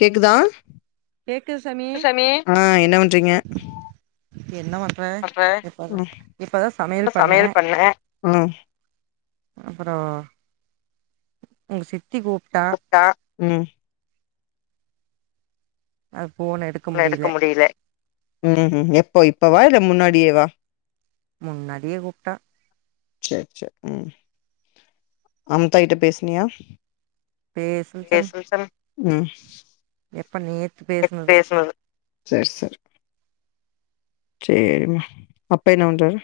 கேக்குதா கேக்குது சாமி [inaudible] சனி ஆ என்ன பண்றீங்க என்ன பண்ற பாப்பு இப்ப தா சமையல் பண்ணே உம் அப்பறோ உங்க சித்தி கூப் கூப்ட்டா ம் அது ஃபோன் எடுத் ஃபோன் எடுக்க முடியல ம் எப்போ இப்பவா இல்ல முன்னாடியேவா முன்னாடியே கூப்ட்டா சேர் சேரி ம் அம்தா கிட்ட பேசுனியா பேசல சாமி எஸ் எல் சம் ம் எப்ப நேத்து பே பேசுனது சேர் செரி சேரிம்மா அப்பா என்ன பண்றாரு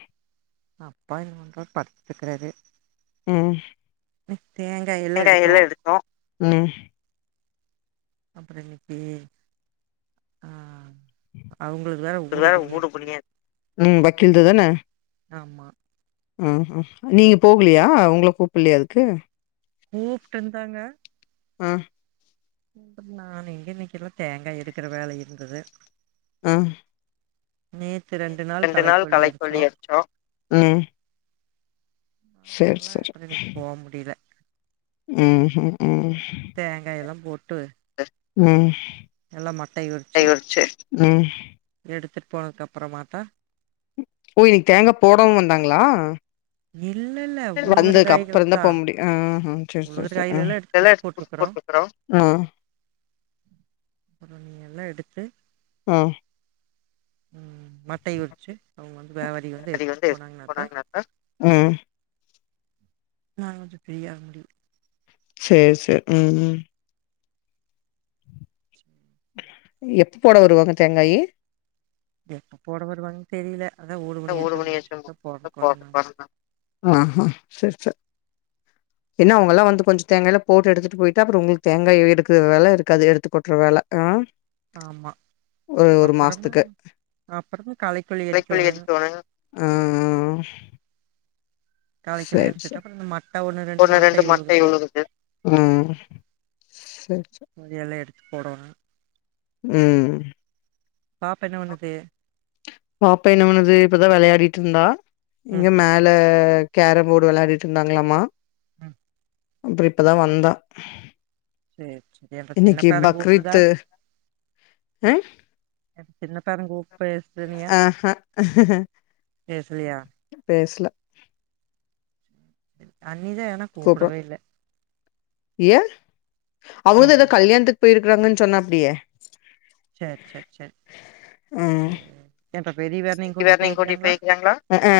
அப்பா என்ன பண்றாரு படுத்துட் இருக்குறாரு ம் ம் தேங்காய தேங்காய் எல்லா எடுத்தோ ம் அப்பறோ இன்னக்கி ஆ அவுங்களுக்கு வேற ஒரு ஊடு வேல புடிங்காச்சின்ன புடியாது ம் வக்கீல்து ஆமா ஹ ஹ நீங்க போகலியா உங்கள கூப்ல்லயா அதுக்கு கூப்ட்டு இருந்தாங்க ஆ நான் எங்க இன்னக்கி எல்லா தேங்கா எடுக்குற வேல இருந்தது ம் நேத்து ரெண்டு நாள் களைக் கொல்லி அடிச்சோ ம் சரி, அதுனால அப்பறோ இன்னக்கி போ முடில ம் ஹூ ம் தேங்காயல்லா போட்டு அது ம் நல்லா மட்டைய கை உரிச்சு ஒடச்சி ம் எடுத்துட்டு போனதுக்கு அப்பறமாத்தா ஓ இன்னக்கி தேங்கா போடவு வந்தாங்களா இல்ல இல்ல உழுகுற காய்களுக்கு தா ம் ஹூ சேர் சேரி சேரி ஆ எல்லா குட்டு எடுத்து குடுத்து போட்ருக்குறோ போட்டு வந்துற்றோ ஆ அப்பறோ நீங்க எல்லா எடுத்து ஆ. ம் மட்டைய உரிச்சி அவங்க வந்து வியாபாரிக வந்து அதை வந்து எடுத்துட்டு போனாங்கனாக்கா ம் நா கொஞ்சோ ஃப்ரீயாக முடியு சேர் சேரி ம் ம் சும்மா எப்ப போட வருவாங்க தேங்காய் எப்ப போட வருவாங்கன்னு தெரியல அதா ஒரு ஒருமணியாச்சா முடிச்சிட்டுதா போறதுக்கு கொறன்னா ஆ ஆ சேர் சேர் என்ன அவுங்கல்லா வந்து கொஞ்சோ தேங்காய்ல்லா போட்டு எடுத்துட்டு போயிட்டா அப்பறோ உங்களுக்கு தேங்காய எடுக்க வேல இருக்காது எடுத்து கொட்டுற வேல ஆ ஆமா ஒரே ஒரு அப்புறமா மாசத்துக்கு அப்புறமா களைக்கொல்லி களைக் கொள்ளி அடிக்கோணு எடுத்துட்டு வாங்க ஆ ஆ களைக்கொல்லி சேரி அடிச்சுட்டு சேரி அப்புறோ இந்த மட்ட ஒண்ணு ரெண்டு மட்டை உழுகுது விழுகுது ம் சேர் சேரி அதை எல்லா எடுத்து போடனு ம் பாப்பா என்ன பண்ணுது பாப்ப என்ன பண்ணுது இப்பதா வெளயாடிட்ருந்தா இங்க ம் மேல கேரம் போடு வெளயாடிட்ருந்தாங்ளாமா ம் அப்றோ இப்பதா வந்தா சேரி சேரி அப்ப சின்ன இன்னிக்கி பேர கூப்ட்டுதா பக்ரீத்து ஆ தின்னுப்பாருங்க உப்பு ஆ ஹா பேசலியா பேசல அண்ணி தா எதனா [unintelligible] ஏ அவுங்க தா என்ன எதா கல்யாண்த்துக் போய்ருக்றாங்கன் சொன்னாப்டியே சேர் சேர் சேர் ம் சேர் என்ற பெரியவர்னை கூட்டி வேறனையு கூட்டிட்டு போய்க்றாங்ளா போயிருக்காங்களா அ ஆ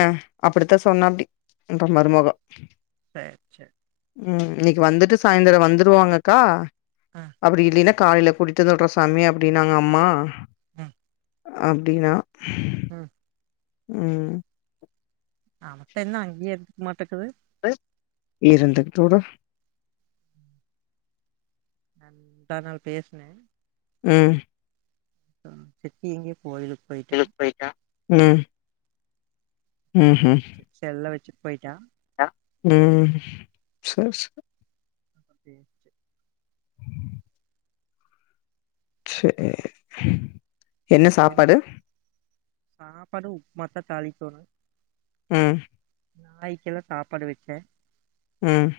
அப்டித்தா சொன்னாப்டி உன்ற மருமகொ சேர் சேர் ம்‌ இன்னக்கி வந்துட்டு சாயந்தரோ வந்துருவாங்கக்கா ஆ அப்டி இல்லினா காலைல கூட்டிட் வந்து வுட்றோ சாமி அப்டின்னாங்க அம்மா ம் அப்டினா ம் ம் அமத்த இன்னு அங்கே இருந்துக்கு மாட்டக்கிது இருந்துக்ட்டு வுடு நான் முந்தாநாள் பேசனே ம் ஆ சித்தி எங்கே கோய்லுக் ம் சேர் ம்ஹும் சேர் செல்ல வச்சுட் போய்ட்டா ம் சே சே அப்டின்ச்சு சேரி என்ன சாப்பாடு சாப்பாடு உப்மா தா தாளிக்கோனு ம் நாய்க்கில்லா சாப்பாடு வச்சே ம்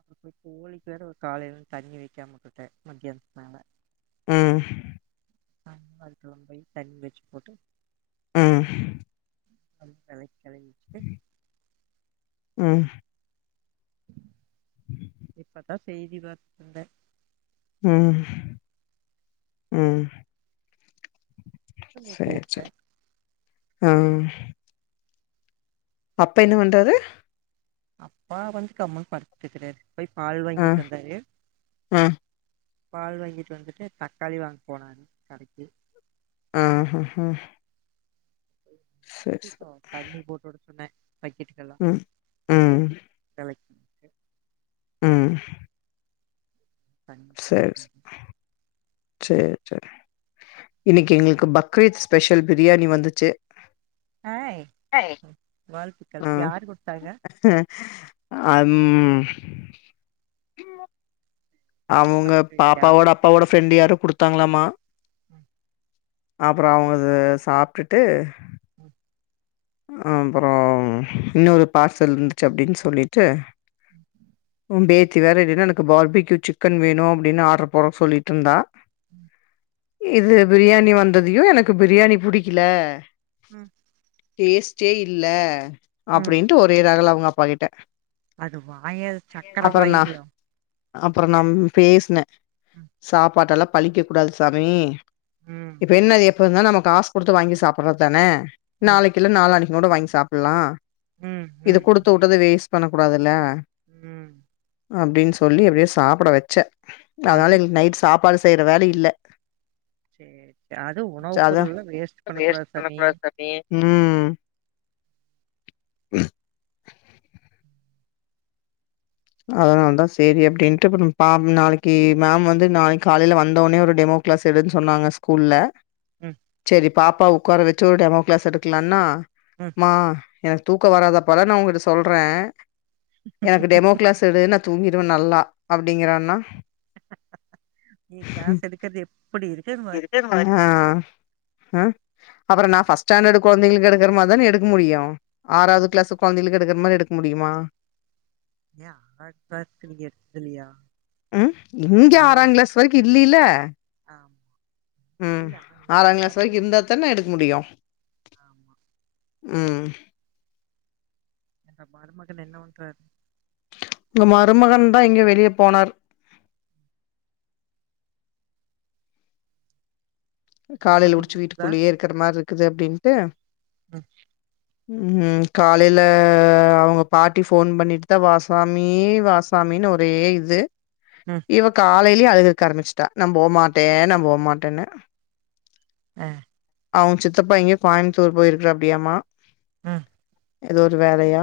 அப்ப போய் கோழிக் வேற காலைலந் தண்ணி வக்காம வுட்டுட்டே மத்யான்த்துக்கு மேல ம் தண்ணி மாடத்துல கொண்டு போய் தண்ணி வச்சு போட்டு ம் போய் வெலக்கழுவி வச்சுட்டு ம் இப்பதா செய்தி [inaudible] இருந்தே ம் ம் நீ சேரி கூப்பிட்ட சேர் ஆ அப்ப என்ன பண்றது அப்பா வந்து கம்முன் படுத்துகிறாரு போய் பால் ஆ வாங்கிட் வந்தாரு ஆ பால் வாங்கிட்டு வந்துட்டு தக்காளி வாங்க போனாரு கடைக்கி அஹஹா சேர் தண்ணி போட்டுட சொன்னே பைக்கெட் ம் ம் கலெக் ம் தண்ணி சேர் போட்டுட்டு சேர் சேரி இன்னிக்கு எங்ளுக்கு பக்ரீத் ஸ்பெஷல் பிரியாணி வந்துச்சு ஆய் ஏய் ம், வாழ்த்துக்கள் ம் யார் கொடுத்தாங்க அம் அவுங்க பக்கத்து வீட்லையா பாப்பாவோட அப்பாவோட ஃப்ரெண்ட்டு யாரோ குடுத்தாங்களாமா ம் அப்றோ அவங்க அத சாப்டுட்டு ம் அப்றோம் இன்னொரு பார்சல் இருந்துச்சு அப்டின் சொல்லிட்டு உ பேத்தி வேற டின்னருக்கு பார்பிக்யூ சிக்கன் வேணு அப்டினு ஆட்ரு போட சொல்லிட்ருந்தா ம் இது பிரியாணி வந்ததியு எனக்கு பிரியாணி புடிக்ல ம் டேஸ்ட்டே இல்ல ம் அப்டின்ட்டு ஒரே ரகல அவங்க அப்பா கிட்ட அது வாயா சக்கர வாயில அப்றோ நான் பேசுனே ம் சாப்பாட்டெல்லா பழிக்க கூடாது சாமி இப்ப ம் என்ன அது எப்ப இருந்தாலு நம்ம காசு குடுத்து வாங்கி சாப்பறதுதானே ம் நாளைக் இல்ல நாளானிக்னொட வாங்கி சாப்பெல்லா ம் இதுக் ம் குடுத்துட்டதே வேஸ்ட் பண்ணக் கூடாதுல்ல ம் அப்டின் சொல்லி அப்டியே சாப்ட வெச்சே அதனால அது இன்னிக் நைட் சாப்பாடு செய்ற வேலை இல்ல சேரி அதுவு உணவுப் அதா பொருள்லா வேஸ்ட் பண்ண கூடாது சாமி பண்ணக்கூடாது சாமி ம் அதனால தா சேரி அப்டின்ட்டு அப்றோ பாம் நாளைக்கி மேம் வந்து நாளைக் காலைல வந்தோனே ஒரு டெமோ க்ளாஸ் எடுன் சொன்னாங்க ஸ்கூல்ல ம் செரி பாப்பாவ ஒக்கார வச்சி ஒரு டெமோ கிளாஸ் எடுக்கலானா ம் மா எனக்கு தூக்க வராதபெல்லா நா ஒங்கிட்ட சொல்றே எனக்கு டெமோ கிளாஸ் எடு நா தூங்கிடுவே நல்லா அப்பிடிங்கறான்னா நீ கிளாஸ் எடுக்கறது எப்டி இருக்குற நா ஆ அ அப்றோ நா ஃபர்ஸ்ட் ஸ்டாண்டர்டு கொழந்தைங்களுக்கு எடுக்ற மாரி தானே எடுக்க முடியு ஆறாது கிளாஸு கொழந்தைகளுக்கு எடுக்ற மாரி எடுக்க முடியுமா யா [unintelligible] நீ எடுக்கலையா ஆ இப்போதைக் இல்லில்ல ஆம் ம் ஆறாங் கிளாஸ் வரைக்கு இருங்க இருந்தாத் தானே எடுக்க முடியு ஆமா ம் என்ற மருமகன் என்ன பண்றார் உங்க மருமகன் தா எங்கேயோ வெளியே போனார் காலையில சம்மந்தி புடிச்சு கேக்குதா வீட்டுக்குள்ளியே இருக்கிற மாரி இருக்குது அப்டின்ட்டு ம் ம் காலையில அவங்க பாட்டி ஃபோன் பண்ணிட் டு வா சாமி வா சாமின் ஒரே இது ம் இவ காலையிலயே அழுகற்க் ஆரம்பிச்சுட்டா நா போமாட்டே நா போமாட்டேன்னு அ அவுங் சித்தப்பா எங்கயோ கோயமுத்தூர் போயிருக்கிறார் அப்டியாமா ம் எதோ ஒரு வேலையா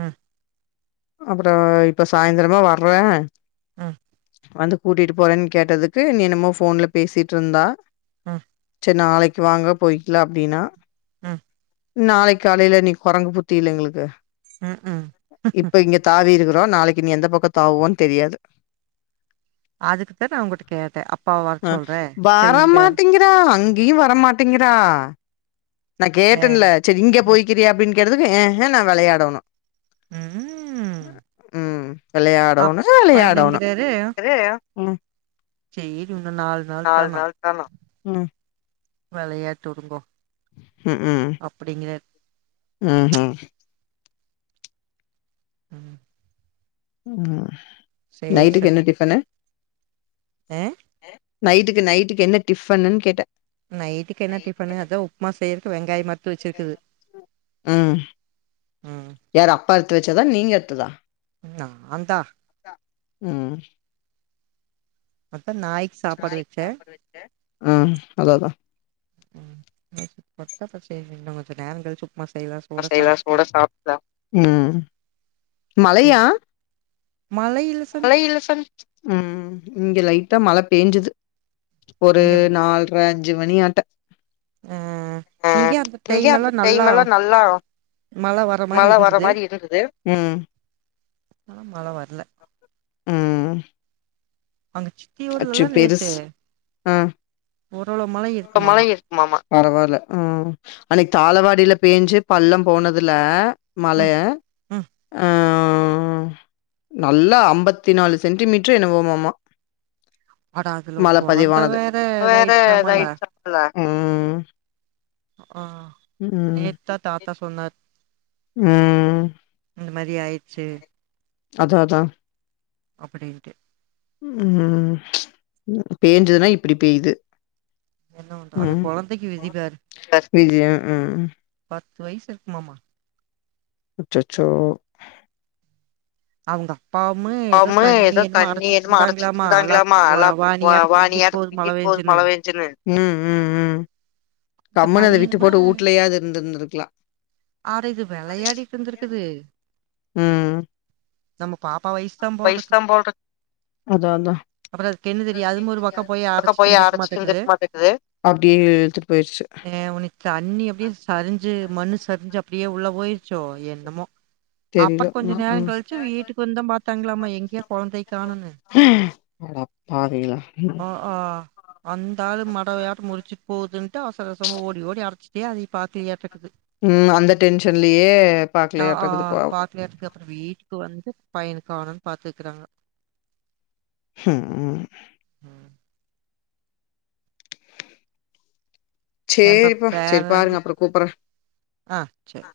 ம் அப்புறோ இப்ப சாய்ந்திரமா வர்றே ம் வந்து கூட்டிட்டு போறேன் கேட்டதுக்கு நீ என்னமோ ஃபோன்ல பேசிட்டு இருந்தா ம் நாளக்கி வாங்க போயிக்கலா அப்டின்னா ம் நாளைக் காலையில நீ கொரங்கு புத்தி இல்ல எங்களுக்கு ம் ம் இப்ப இங்க தாவி இருக்கிறோ நாளைக்கு ன்னி எந்த பக்கோ தாவுவோன் தெரியாது அதுக்கு தா நா உங்கட்ட கேட்டே அப்பாவ வர சொல்றே சரி இங்க தா அங்கியு வரமாட்டேங்கிறா நா ஆ கேட்டேன்லே செரி இங்க ம் போய்க்கிறியா அப்டின் கேட்டதுக்கு ஏ ஹெ நா வெளையாடணு ம் ம் வெளையாடோனு அப்பா வெளையாடோனு என்னங்கிறாரு அது என்ன சேரி இன்னோர் நால் நால் நாள்தானோ ம் வெளையாட்டு உடுங்கோ ம் ம் அப்படிங்கிறர் ம் ம் ம் ம் சேரி நைட்டுக்கு என்ன டிஃப்ஃபன்னு ஏ நைட்டுக்கு நைட்டுக்கு என்ன டிஃப்பன்னுனு கேட்ட நைட்டுக்கு என்ன டிஃப்பனு அதா உப்மா செய்றுக்கு வெங்காயம் அற்த்து வெச்சுக்குது ம் ம் யாரு அப்பா எடுத்து வச்சதா நீங்க எடுத்ததா நாந்தா ம் வத்த நாய் ம் அதா அதா ம் [unintelligible] பசேல்னு இன்னு கொஞ்ச நேரங் கழிச்சு உப்புமா செய்லா சொ ஆ செய்லா சுடா சாப்புல்லா ம் ம் மழையா அப்டின்னு மழை இல்ல சாமி மழை இல்ல சொல்லு ம் இங்க லைட்டா மழ பெஞ்சுது ஒரு நால்ர அஞ்சு மணியாட்ட அ அ இங்கயு அந்த டைம் இங்கயு எல்லா அந்த நல்லா டைம் எல்லா நல்லா மழ வர மாரி மழ வர இருந்துது மாரி இருந்தது ம் ஆனா மழ வர்ல ம் ம் அவுங்க சித்தி ஊர்லல்லா நேத்து பெருஸ் ஆ ஓரளவு மழ இப்ப மழை இருக்குமாம்மா பரவால்ல ம் அன்னிக்கு தாளவாடில பேஞ்சு பள்ளம் போனதுல ம் மழையா ம் ஆ ஓ நல்லா அம்பத்தி நாலு சென்டிமீட்ரு என்னவோமாம்மா அட அதுல ஒரு மழ கொழந்த பதிவானது வேற வேற இதாயிடுச்சாமல்ல [unintelligible] ம் ம் ஆ ஹ நேத்தா தாத்தா சொன்னாரு ம் ம் இந்த மாரி ஆயிட்ச்சு அதுவு அதா அப்புடின்ட்டு ம் ம் பேஞ்சுதுன்னா இப்புடி பேய்து என்ன பண்ற அந்த ம் கொழந்தைக்கு விதி பாரு ஃபர்ஸ்ட் பி ஜியா ம் ம் பத்து வய்சு இருக்குமாம்மா அச்சச்சோ அவுங்க அப்பாவுமே ஏதோ பாவமு தண்ணி ஏதோ என்னமோ தண்ணி அடச்சிட்டு என்னமோ அரைச்சிட்டு இருந்தாங்ளாமா எல்லா வா வா நீயாட்டோ புடுங்கிட் புடுங்கிட்டு போது மல பெஞ்சோன்ன இந்த கம்முன்னு அத விட்டு பையனுமே போட்டு ஊட்லயாது இருந்திருந்துருக்லா ஆரு இது வெளையாடிட்டு இருந்துருக்குது ம் நம்ம பாப்பா வய்ஸ் வெய்ஸ்தா போல்ருக்கு அதா அதா அப்றோ அதுக்கு என்ன தெரியு அதும் ஒரு பக்கோ போய் அடைச்சிட்டு இருந்திருக்க மாட்டேக்குது அப்டியே இழுத்துட்டு போயிருச்சு ஏ உனிக் தண்ணி அப்டியே சருஞ்சு மண்ணு சருஞ்சு அப்டியே உள்ள போயிருச்சோ என்னமோ தெரில அப்பறோ கொஞ்ச ம் நேரோ ம் கழ்ச்சு வீட்டுக்கு வந்து தா பாத்தாங்ளாம்மா எங்கேயா கொழந்தைய காணுன்னு ஆ பாவிங்களா ம் ஆ அந்த ஆளு மடவையாட்டோ முலுசுட் போவுதுன்ட்டு அவசர அவசரமா ஓடி ஓடி அடச்சுட்டே அதையு பாத்தியாட்ருக்குது ம் அந்த டென்ஷன்லயே பாக்கலையாட்ருக்குது பாவோ ட்ரியாட்ருக்கு அப்பறோ வீட்டுக்கு வந்து பையன காணுன் பாத்துக்கிறாங்க ம் உம் ம் ம் என்ற சேரிப்பா சரி பேராண்டி பாருங்க அப்புறோ கூப்புட்றே ஆ சரி